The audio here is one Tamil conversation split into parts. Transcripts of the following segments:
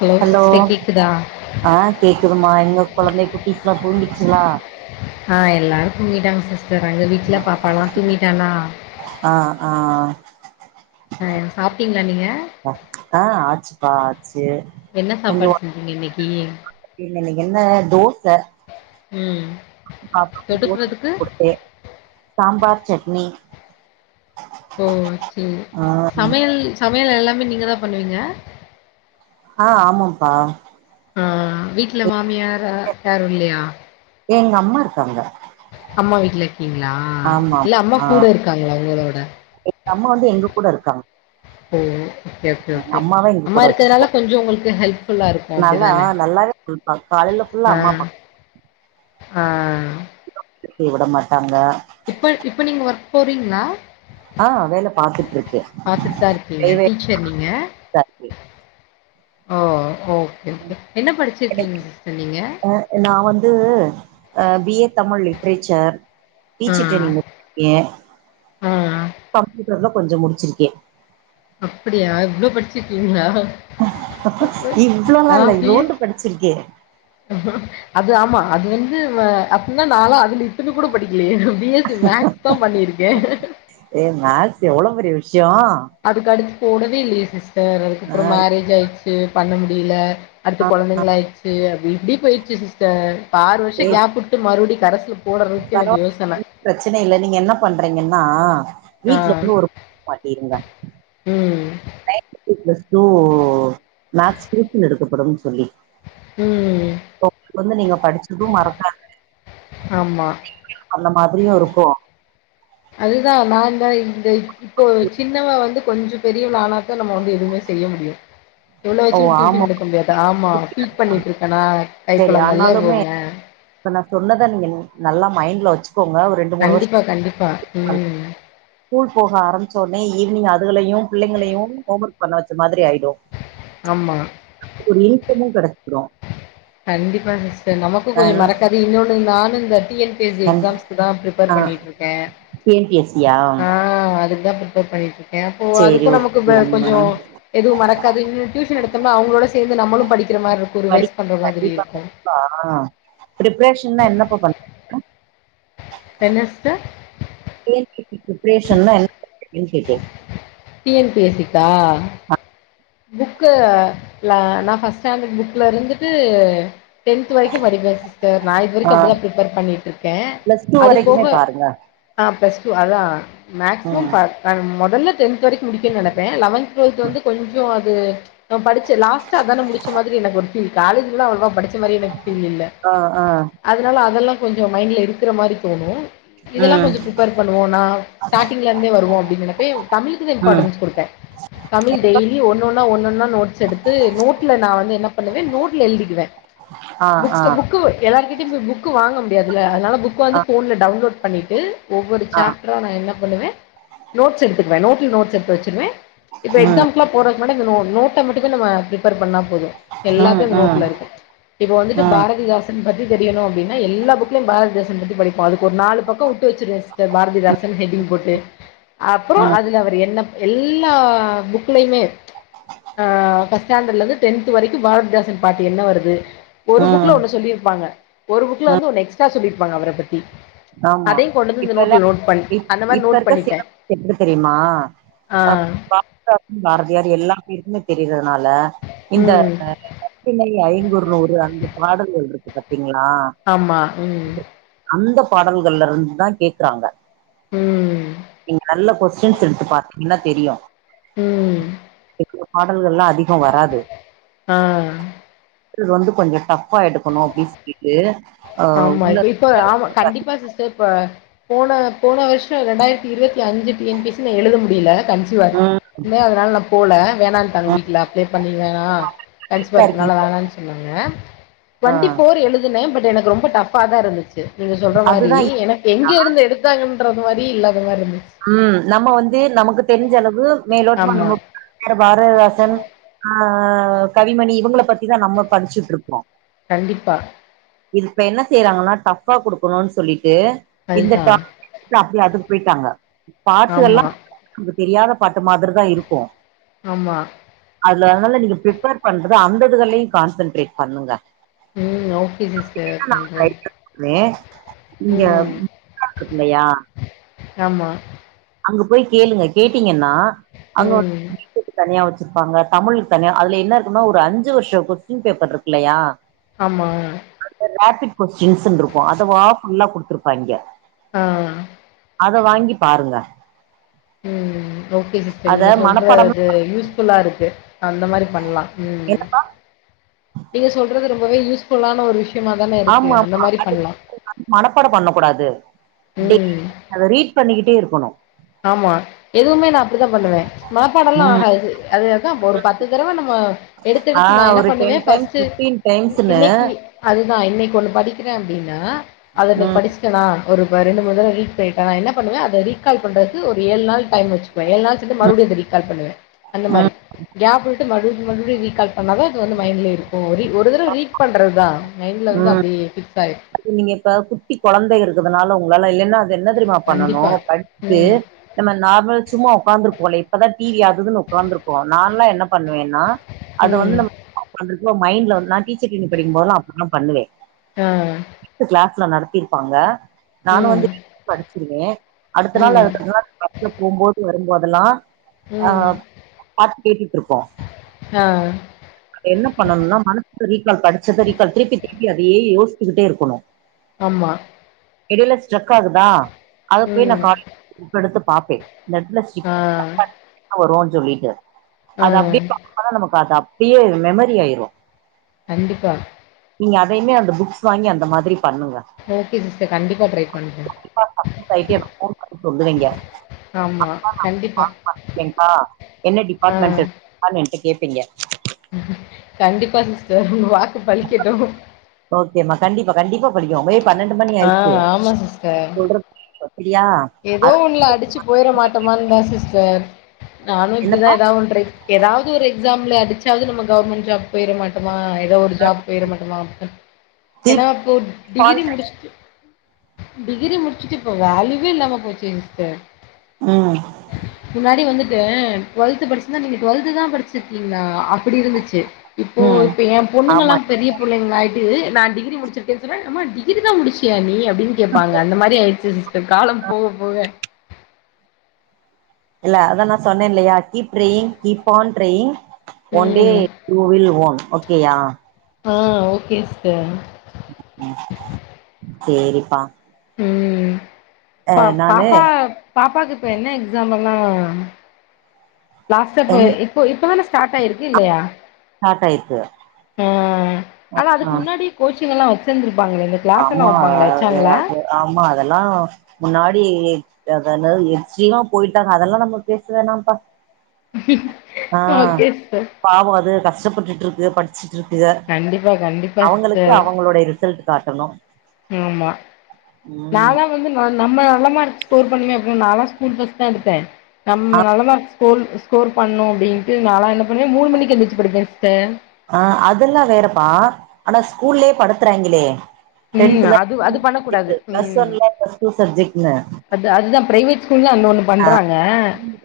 ஹலோ ஸ்ட்ட கேக்குதா ஆ கேக்குதுமா இன்னு குழந்தை குட்டிஸ்லா தூங்கிச்சிங்ளா ஆ எல்லாரு தூங்கிட்டாங் சிஸ்டர் அங்க வீட்ல பாப்பாலா தூங்கிட்டானா ஆ ஆ ஆ சாப்ட்டீங்ளா நீங்க ஆ ஆச்சுப்பா ஆச்சு என்ன சாப்பாடு கொஞ்சுவோட் செஞ்சீங்க இன்னைக்கு இல்லல்ல என்ன தோச ம் அப்டி போட்டு தொட்டுக்கிறதுக்கு குடுத்தே சாம்பார் சட்னி ஓ ச்சேரி ஆ சமையல் சமையல் எல்லாமே நீங்க தா பண்ணுவீங்க ஆ ஆமம்ப்பா அ வீட்ல மாமியாரா யாரு இல்யா எங்கம்மா இருக்காங்க அம்மா வீட்ல இருக்கீங்ளா ஆமா இல்ல அம்மா ஆ கூட இருக்காங்ளா உங்களோட எங்க அம்மா வந்து எங்க கூட இருக்காங் ஓ யாகே ஓகே அம்மாவ எங்க அம்மா கூட வச்சுப்போ இருக்கரால கொஞ்சு உங்குள்க்கு ஹெல்ப்ஃபுல்லா இருக்கு அப்டிதானே அ காலைல ஃபுல்லா அம்மா பா அ எ விடமாட்டாங்க இப்பல் இப்ப நீங்க வர்க் போறீங்ளா அ வேல பாத்துட்ருக்கே ப்ரைவே ச்சர் நீங்க ஓ ஓக் இர்க்கு என்ன எனக்கு படிச்சிர்க்கீங் சிஸ்டர் நீங்க அ நா வந்து அ பி ஏ தமிழ் லிட்ரேச்சர் ஆ, டீச்சர் ட்ரைனிங் முட் யே ஆ. கம்ப்யூட்டர்ல கொஞ்சு முடுச்சிரி அப்படியா இவ்ளோ படிச்சிர்க்கீங்ளா இவ்ளோல்லா இல்ல இவ்ளோண்டு படிச்சிருக்கே அது ஆமா அது வந்து வ அப்புன்னா நாளா அது‌லி தின்னு கூட படிக்கிலியே பி எஸ் ஸி மேக்ஸ் தா பண்ணிருக்கே ஏ மேக்ஸ் எவ்ளோ பெரிய விஷ்யோ அதுக்கடுத் போடவே இல்லியே சிஸ்டர் ஆ அதுக்கப்றோ மேரேஜ் ஆயிர்ச்சு பண்ண முடியில அடுத்து ஆ கொழந்தைங்கள் ஆயிட்ச்சு அப்டி இப்டி போய்ச்சி சிஸ்டர் காறு வர்ஷு ஏ கேப்புட்டு மறுவ்டி கரஸ்லப் போடறுக்கு எனக்கு யோசன ப்ரச்சன இல்ல நீங்க என்ன பண்றீங்கன்னா ஆ. வீட்ல [inaudible] மாட்டிருங்க ம் ட்டு பிளஸ் டூ மேக்ஸ் குரூப்புன் எடுக்கப்படும் சொல்லி ம். ஒப் வந்து நீங்க படிச்சது மறக்காது ஆம்மா அந்த மாதிரியு இருக்கு அதுதா நா தா இந்த இப்போ சின்னவ வந்து கொஞ்ச பெரியவளா ஆனாத் த்தா நம்ம வந்து எதுமே செய்ய முடியு இவ்ள ஓ வச்சிக்கிட் டியூஷன் ஆமா எடுக்க முடியாது ஆமா ஃபீட் பண்ணிட்ருக்கனா கை சரி கொழந்தெல்லா ஆனாலுமே இவ்வவே இப்ப நா சொன்னத நீங்க நல்லா மைண்ட்ல வச்சுக்கோங்க ஒரு ரெண்டு மூணு வருஷ கண்டிப்பா கண்டிப்பா ம். ஸ்கூல் போக ஆரமிசோன்னே ஈவ்னிங் அதுகளையு பிள்ளைங்களையு ஹோம் ஒர்க் பண்ண வச்ச மாதிரி ஆயிடு ஆமா ஒரு நீட்டாமு கெடக்குடு கண்டிப்பா சிஸ்டர் நமக்கு கொஞ்ச அதனால மறக்காது இன்னொன்னு நானு இந்த டி என் பி சி கண் எக்ஸாம்ஸ்க்குதா பிர்ப்பேர் ஆ பண்ணியிட்ருக்கே T N P S C யா அ அதுக் தா பிர் ப்பேர் பண்ணிட்ருக்கே அப்போ சேரி அதுக்கு நமக்கு வே ஓகே கொஞ்சோ மேம் எதுவு மறக்காது இன்னு டியூஷன் எடுத்தம்மா அவுங்ளோட சேந்து நம்மளு படிக்கிற மார்ருக்கு ஒரு படி வயஸ் கண்டிப்பா கண்டிப்பா அ பிரிப்ரேஷன்னா என்னப்பா பண்ணறது தென்ன sister T N P C பிரிப்ரேஷன்னா என்ன பண்றதுன் கேட்டே டி என் பி எஸ்சிக்கா புக்கு லா நா ஃபஸ்ட் ஸ்டேண்டட் புக்ல இருந்துட்டு டென்த் வரைக்கு படிப்பே சிஸ்டர் நா இது ஆ வரைக்கு அப்டிதா ப்ரிப்பேர் பண்ணிட்ருக்கே பிளஸ் டூ வரைக்குமே பாருங்க ஆ பிளஸ் டூ அதா மேக்சிமம் ம் பா அன் மொதல்ல டென்த் வரைக்கு முடிக்கன் நெனப்பே லெவன்த் டூவல்த் வந்து கொஞ்சோ அது நம் படிச்ச லாஸ்டா அதான முடிச்ச மாதிரி எனக்கு ஒரு ஃபீல் காலேஜ்ல்லா அவ்ளவா படிச் ச்ச மாரி எனக்கு ஃபீல் இல்ல ஆ ஆ அதனால அதெல்லா கொஞ்சோ மைண்ட்ல இருக்கிற மாரி தோணு இதெல்லா ம் கொஞ்சோ பிரிப்பேர் பண்ணுவோண்ணா ஸ்ட்டாடிங்லந்தே வருவோ அப்பிடின் நெனப்பே தமிழுக்குதே ம் இம்பாட்டன்ஸ் குடுப்பே தமிழ் என்னப்பா டெய்லி ஒன்னொன்னா ஒன்னொன்னா நோட் ஸ் எடுத்து நோட்ல நா வந்து என்ன பண்ணுவே நோட்ல எழுதிக்குவே ஆ ஆ புக் புக்கு எல்லார்கிட்டையு போய் புக்கு வாங்க முடியாதில்ல அதனால புக் ஆ வந்து ஃபோன்ல டவுன்லோட் பண்ணிட்டு ஒவ்வொரு ஆ சாப் ட்ரா நா என்ன பண்ணுவே நோட்ஸ் எடுத்துக்குவே நோட்ல நோட்ஸ் எடுத்து வச்சிருவே இப்ப ம் எக்ஸாம் க்ல போறக் முன்னாடி இந்த நோ நோட்ட மட்டுக்குமே நம்ம பிரிப்பேர் பண்ணா போது ம் எல்லாத்து அந்த ம் நோட்ல இருக்கு இப்ப வந்துட்டு ம் பாரதிதாச த்தன் பத்தி தெரியனு அப்டின்னா எல்லா புக்லையு பாரதிதாசன் பத்தி படிப்போ அதுக்கு ஒரு நாலு பக்ககோ உட்டு வச்சிரு த்து பாரதிதாசன் ஹெட்டிங் போட்டு அப்புறோ ம் அதுல அவர் என்ன எல்லா புக் க்லையுமே ஆ ஃபஸ்டாண்டலுந்து டென்த் வரைக்கு பாரதிதாசன் பாட்டு என்ன வருது ஒரு புக்ல ம் ஒன்னு சொல்லியிருப்பாங்க ஒரு புக்ல வந்து ஒன்னு எக்ஸ்ட்ரா சொல்லியிருப்பாங்க அவர பத்தி ஆமா அதையு கொண்டுந்து இந்த இப்பல்லா நோட்ல நோட் பண் இப் அந்த மாரி இப்ப நோட் இருக்க பண்ணிப்பே சிலபஸ் எப்டி ஆ ட்டாப்பு பாரதியார் எல்லா பேருக்குமே தெரிறதுனால இந்த ம் அ சின்மை ஐங்குறு நூறு அந்த பாடல் எழுதுறக்கு பாத்தீங்களா ஆமா ம் அந்த பாடல்கல்லருந்தா கேக்குறாங்க ம் நீங்க நல்ல கோஸ் ஸ்ரென்ஸ் எடுத்து பாத்தீங்கன்னா தெரியு ம் பாடல்கல்லா அதி ஆ இது வந்து கொஞ்சோ டஃபா எடுக்கணு அப்டின் சொல்லிட்டு அ உள்ள ப்ப ஆமா கண்டிப்பா சிஸ்டர் இப்ப போன போன வர்ஷோ ரெண்டாயர்த்தி இருவத்தி அஞ்சு T N P S C நா எழுத முடியல கன்சிவா ம் இருந்தே அதுனால நா போல வேணான்ட்டாங்க ம் வீட்ல அப்ளே பண்ணி வேணா கன்சிவா இருக்கனால இருக்கீங்க வேணான் சொன்னாங்க ஆ டுவெண்டி ஃபோர் எழுதுனே பட் எனக்கு ரொம்ப டஃப்பா தா இருந்துச் சு நீங்க சொல்ற மாரி அதுதா எனக்கு எங்க இருந்து எடுத்தாங்கன்றது மாரி இல்லாத மார்ருந்துச் ம் நம்ம வந்து நமக்கு தெரிஞ்சளவு மேலோட்டமா ஆமா நம்ம [unintelligible] பாரதிதாசன் ஆ கவிமணி இவங்கள பத்திதா நம்ம படுச்சுட் இருக்கோ கண்டிப்பா இப்ப என்ன செய்றாங்கன்னா டஃபா குடுக்கணுன் சொல்லிட்டு இந்த டா அதுதான் இல்ல அப்டி அதுக்கு பொயிட்டாங்க ஆமா பாட்டுகல்லா தெரியாத பாட்டு மாதிரி த இருக்கு ஆமா அதுல அதனால நீங்க பிரிப்பேர் பண்றது அந்ததுகளையு கான்சன்ட்ரேட் பண்ணுங்க ம் ஓகே சிஸ்டர் பண்றேன் [inaudible] இங்கெ ம் பக்கத்துலையா ஆமா அங்க போய் கேளுங்க கேட்டீங்கன்னா அங்க ம் [inaudible] தனியா வச் சிருப்பாங்க தமிழ்க் தனியா அதுல என்ன இருக்குனா ஒரு அஞ்சு வர்ஷோ கொஸ்டின் பேப்பர் இருக்கு இல்லையா ஆமா அந்த ரே பிட் கொஸ்டின்ஸின் இருக்கு அதவா ஃபுல்லா குடுத்துருப்பாங்கெ அ அத வாங்கி பாருங்க ம் ஓகே சிஸ்டர் அத நீங்க மனப்பாடம் சொல்றது யூஸ் ஃபுல்லா இருக்கு அந்த மாரி பண்லா ம் நீங்க சொல்றது ரொம்பவே யூஸ்ஃபுல்லான ஒரு விஷ் ஆமா ஆமா அது [inaudible] மனப்பாட பண்ண கூடாது டெய்லி ம் அத ரீட் பண்ணிக்கிட்டே இருக்கணும் ஆமா எதுமே நா அப்டித்தா பண்ணுவே மனப்பாடெல்லா ம் ஆகாது அது ஒரு பத்து தடவ நம்ம எடுத்து ஆ எடுத்து நா என்ன ஒரு டென் பண்ணுவேன் டைம்ஸ் ஃபஸ்ட் பிப்டீன் டைம்ஸ்ன்னு இன்னக்கி அதுதா இன்னைக்கு ஒண்ணு படிக்கிறே அப்டின்னா அத நா ம் படிச் நா ஒரு ரெண்டு மூணு தடவ ரீட் பண்ணிட்டா நா என்ன பண்ணுவே அத ரீ கால் பண்றது து ஒரு ஏழு நாள் டைம் வச்சுக்குவே ஏழு நாள் சென்டு மறுவடியு அத ரீ கால் பண்ணுவே அந்த மாரி ம் கேப் விட்டு மறுவடி மறுவடி ரீகால் பண்ணா தா அது வந்து மைண்ட்ல இருக்கு ரீ ஒரு தடவ ரீட் பண்ட்றதா மைண்ட்ல வந்து ம் அப்டியே ஃபிக்ஸ் ஆயி அது நீங்க இப்ப குட்டி கொழந்த இருக்கதுனால உங்களால இல்லென்னா ப என்ன தெரியுமா பண்ணனு கண்டிப்பா படிச்சுட்டு ம் நம்ம நார்மல் சும்மா ஒக்காந்துருப்போல இப்பதா டி வி அது இதுன்னு உக்காந்துருக்கோ நான்லா என்ன பண்ணுவே நா அத வந்து ம் நம் [unintelligible] மைண்ட்ல வந்து நா டீச்சர் ட்ரெய்னிங் படிக்கும் போது அப்டிதா பண்ணுவே அ இப்ப கிளாஸ்ல நடத்திருப்பாங்க நானு வந்து ம் படுச்சிருவே அடுத்த நாள் ம் [inaudible] பஸ்ல போம்போது வரும்போதெல்லா அ ம். பாட்டு கேட்டுட் இருக்கோ அ இப்ப என்ன பண்ணனும்னா மனசுல ரீக்கால் படிச்சத ரீக்கால் திருப்பி திருப்பி அதையே யோஸ்த்துக்கிட்டே இருக் குனு ஆமா எடைல ஸ்ட்ரக் ஆகுதா அத போய் நா ம். கால்ல புக் எடுத்து பாப்பே இந்த எட்த்ல ஆ. [inaudible] வருனு சொல்லிட்டு ஆ. அது அப்டியே [inaudible] நமக் பாத்து அப்டியே மெமரி ஆயிரு கண்டிப்பா நீங்க அதையுமே அந்த புக்ஸ் வாங்கி அந்த மாதிரி பண்ணுங்க ஓகே சிஸ்டர் கண்டிப்பா ட்ரை பண்றே [inaudible] சொல்லுவீங்க ஆமா. அக்கா கண்டிப்பா. ஹெல்ப்பு என்னா என்ன ஆ. டிபார்ட்மெண்ட்க்கான்னு என்ட்ட கேட்பீங்க கண்டிப்பா சிஸ்டர் உங்க வாக்கு பலிக்கட்டும் ஓகேம்மா கண்டிப்பா கண்டிப்பா படிக்கும் மதிய பன்னெண்டு மணி ஆ ஆயிடுச்சு ஆமா சிஸ்டர். சொல்ற அப்டியா ஏதோ ஒண்ல அடிச்சு போயிர மாட்டோமான்தா சிஸ்டர் நானும் இப்டிதா என்னப்பா ஏதாவ ஒண்னு ட்ரை ஏதாவது ஒரு எக்ஸாம்ல அடிச்சாவது நம்ம கவர்மெண்ட் ஜாப் போயிரமாட்டமா ஏதோ ஒரு ஜாப் போயிரமாட்டமா அப்டின்னு ஏன்னா கீப் அப்போ ஆன் டிகிரி முடிச்சுட்டு டிகிரி முடிச்சுட்டு இப்ப வேல்யூவே இல்லாம போச்சே சிஸ்டர் ம் முன்னாடி வந்துட்டு டுவெல்த் படிச்சுந்தா நீங்க டுவெல்த் தா படிச்சு ருக்கீங்களா அப்டி இருந்துச்சு இப்போ ம் இப்ப ஏ பொண்ணுங்கலா ஆமா பெரிய புள்ளைங்கள ஆயிட்டு நா டிகிரி முடிச்சிருக்கேன் சொன்னா அம்மா டிகிரி தா முடிச்சியா நீ அப்டின்னு கேப்பாங்க அந்த மாரி ஆயிருச்சு சிஸ்டர் காலம் போக போக இல்ல அதா நா சொன்னேன்லையா keep trying keep on trying one day ம் யு வில் ஓன் ஓகேயா ஆ ஓகே சிஸ்டர் ம் சேரிப்பா ம் பா நானு பாப்பா பாப்பாக்கு இப்ப என்ன எக்ஸாம்ங்க லாஸ்டா இப்ப என் இப்ப இப்பதான ஸ்டார்ட் ஆயிருக்கு இல்லையா இப்ப ஆமா கோச்சிங்கெல்லா வச்சுருந்தப்பாங்களே இந்த க்ளாஸ்ல்லா வப்பாங்களே அது- வச்சாங்களா அது- ஆமா அதெல்லா முன்னாடி அதனது எச்சமா போயிட்டாங்க அதெல்லா நம்ம பேச வேணாம்ப்பா ஓகே சிஸ்டர் பாவ அதுங்க கஷ்டப்பட்டுட்டு இருக்குக படிச்சுட்டு இருக்குக கண்டிப்பா கண்டிப்பா அவுங்களுக்கு சிஸ்டர் அவுங்களுடைய ரிசல்ட் காட்டணு ஆமா ம் நாளா வந்து ந நம்ம நல்ல மார்க் ஸ்கோர் பண்ணுவே அப்டின் நாளா ஸ்கூல் பஸ் தா எடுத்தே ஆ நம்ம நல்லதா ஸ்கோர் ஸ்கோர் பண்ணணும் அப்டின்ட்டு நால்லா என்ன பண்ணுவே மூண் மணிக்கு எந்திரச்சு படிப்பே இது சிஸ்டர் ஆ அதுல்லா வேறப்பா ஆனா ஸ்கூல்லயே படுத்துறாங்களே ம் டென்த்ல்ல அது அது பண்ணக்கூடாது பிளஸ் ம் ஒன்ல்ல பிளஸ் டூ சப்ஜெக்ட்ல்ல அது அதுதா பிரைவேட் ஸ்கூல் தா அந்த ஒண்ணு பண்றாங்க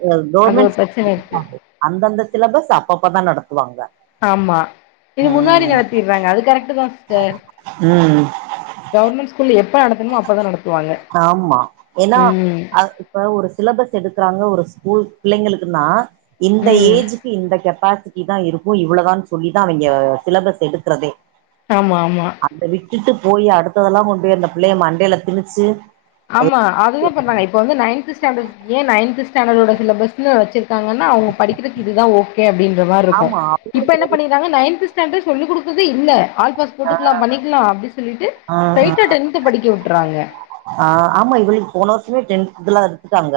ஆ அது ஒரு கவர்மெண்ட் ஸ் பிரச்சன இருக்கு அந்தந்த சிலபஸ் அப்பப்பதா நடத்துவாங்க ஆமா இது முன்னாடி ம் நடத்திறாங்க அது கரெக்ட் தா சிஸ்டர் ம் கவர்மெண்ட் ஸ்கூல் எப்ப நடத்தணுமோ அப்பதா நடத்துவாங்க ஆமா ஏன்னா ம் அ இப்ப ஒரு சிலபஸ் எடுக்கறாங்க ஒரு ஸ்கூல் பிள்ளைங்களுக்குன்னா இந்த ம் ஏஜ்க்கு இந்த கெப்பாசிட் ட்டி தா இருக்கும் இவ்வள தான்னு சொல்லிதா அவங்க சிலபஸ் எடுக்கறதே ஆமா ஆமா அந்த விட்டுட்டு போய் அடுத்ததெல்லா கொண்டு போய் அந்த பிள்ளைய மண்டையில திணிச்சு ஆமா அதுதா பண்றாங்க இப்ப வந்து நைன்த் ஸ்டாண்டர்ட் ஏ நைன்த் ஸ்டாண்டர்டோட சிலபஸ்னு வச்சு ங்காங்கன்னா அவங்க படிக்கிறதுக்கு இதுதா ஓகே அப்டின்ற மாரி இருக்கும் ஆமா இப்ப என்ன பண்ணி க்காங்க நைன் ஸ்டாண்டர்ட் சொல்லி குடுத்தறது இல்ல ஆல்பாஸ் போட்டுக்கலா பண்ணிக்கலா அப்டின் சொல்லிட்டு ம் ம் ஸ்ய்ட்டா டென்த் படிக்க விட்டுறாங்க ஆ ஆமா இவளுக்கு போன வருஷமே டென்த் இதெல்லா எடுத்துட்டாங்க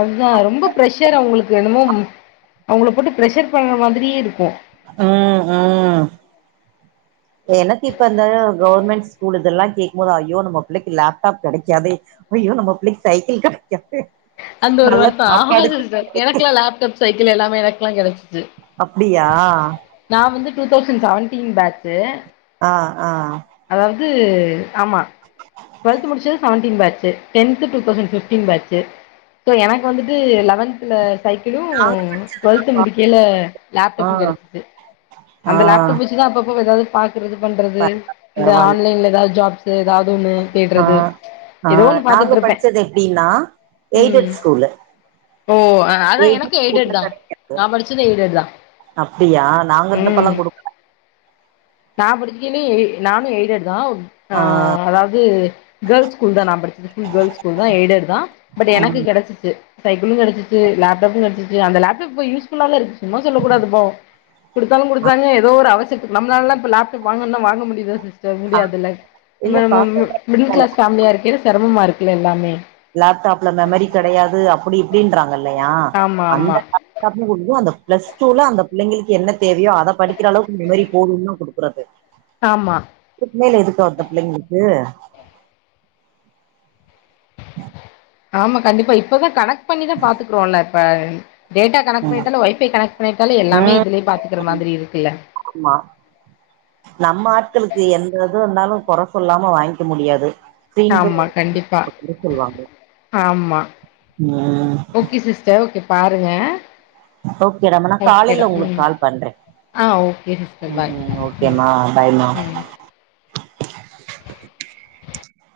அதுதா ரொம்ப ப்ரெஷர் அவுங்களுக்கு என்னமோ அவுங்கள போட்டு ப்ரெஷர் பண்ற மாதிரியே இருக்கு உம் உம் [inaudible] எனக்கு இப்ப இந்த கவர்மெண்ட் ஸ்கூல் இதெல்லா கேக்கும் போது ஐயோ நம்ம பிள்ளைக்கு லேப்டாப் கெடைக்காதே அய்யோ நம்ம பிள்ளைக்கு சைக்கிள் கெடைக்காதே அந்த ஒரு வருஷ ஆக எனக்கெல்லா லேப்டாப் சைக்கிள் எல்லாமே எனக்கெல்லா கெடச்சுச்சு அப்புடியா நா வந்து டூ தௌசண்ட் செவன்டீன் பேச்சு ஆ ஆ அதாவது ஆமா டுவெல்த் முடிச்சது seven batch tenth two thousand fifteen batch எனக்கு வந்துட்டு லவன்த்ல சைக்கிளு நாங்க டுவெல்த் முடிக்கேல ஆ லேப்டாப்பு கெடச்சது ஆ அந்த லேப்டாப் அப்பப்ப ஏதாவது பாக்குறது பண்றது பரவால்ல இந்த பரவால்ல ஆன்லைன்ல ஏதாவது ஜாப்ஸு ஏதாவது ஒன்னு ஆ தேடுறது ஆ ஏதோ ஒன்று நாங்க பார்த்துட்ருப்பேன் படிச்சது எப்டின்னா ம் எய்டட் ஸ்கூல்லு ஓ அதா எனக்கு எய்டடு தா கெடைக்காது நா படுச்சது எய்டடு தா அப்டியா நாங்க இருந்தப்பள குடுக்கல நா படிச்சக்கல்லே எ நானு எய்டடுதா தா ஆ அதாவது கேர்ள்ஸ் ஸ்கூல் தா நா படிச்சது கேர்ள்ஸ் ஸ்கூல் தா எய்டடு தா பட் எனக்கு ம் கெடச்சுச்சு சைக்கிளு கெடச்சுச்சு லேப்டாப்பு கெடச்சுச்சு அந்த லேப்டாப்ப இப்ப யூஸ்ஃபுல்ல இருக்கு சும்மா சொல்ல கூடாதுப்பா குடுத்தாலு குடுத்தாங்க ஏதோ ஒரு அவசரத்துக்கு நம்மளால்ல இப்ப லேப்டப்பு வாங்கன்னா வாங்க முடியு சிஸ்டர் ஆ முடியாதுல்ல இல்லப்பா மிடில் கிளாஸ் ஃபேமிலியா இருக்க சிரமமா இருக்குல எல்லாமே லேப்டாப்ல மெமரி கெடையாது அப்டி இப்டின்றாங்க இல்லையா ஆமா ஆமா அந்த டியது அந்த பிளஸ் டூல அந்த [unintelligible] அந்த பிளஸ் டூ ல அந்த பிள்ளைங்களுக்கு என்ன தேவையோ அத படிக்கிற அளவுக்கு மெம்மரி போதுன் தா ப குடுக்குறது ஆமா இதுக்குமேல எதுக்கு அந்த பிள்ளைங்களுக்கு [inaudible] ஆமா கண்டிப்பா இப்பதா கணக் பண்ணிதா பாத்துக்றோல்ல இப்ப டேட்டா கனெக்ட் பண்ணிட்டாலோ ஒய்ஃபை கனெக்ட் பண்ணிட்டாலோ எல்லாமே ம் இதுலே பாத்துக்குற மாதிரி இருக்குல்ல ஆமா நம்ம ஆட்களுக்கு எந்த இது இருந்தாலு கொற சொல்லாம வாங்க்க முடியாது ஃப்ரீனு ஆமா கண்டிப்பா போய் ஆமா உம் ஓகே சி்ஸ்டர் ஓகே பாருங்க ஓகே டா மா நா ஓகேடா காலேயில ஒங்களுக்கு ம் கால் பண்றே ஆ ஓகே சிஸ்டர் உம் பாய் உம் ம் ஓகேமா பாய்மா ம்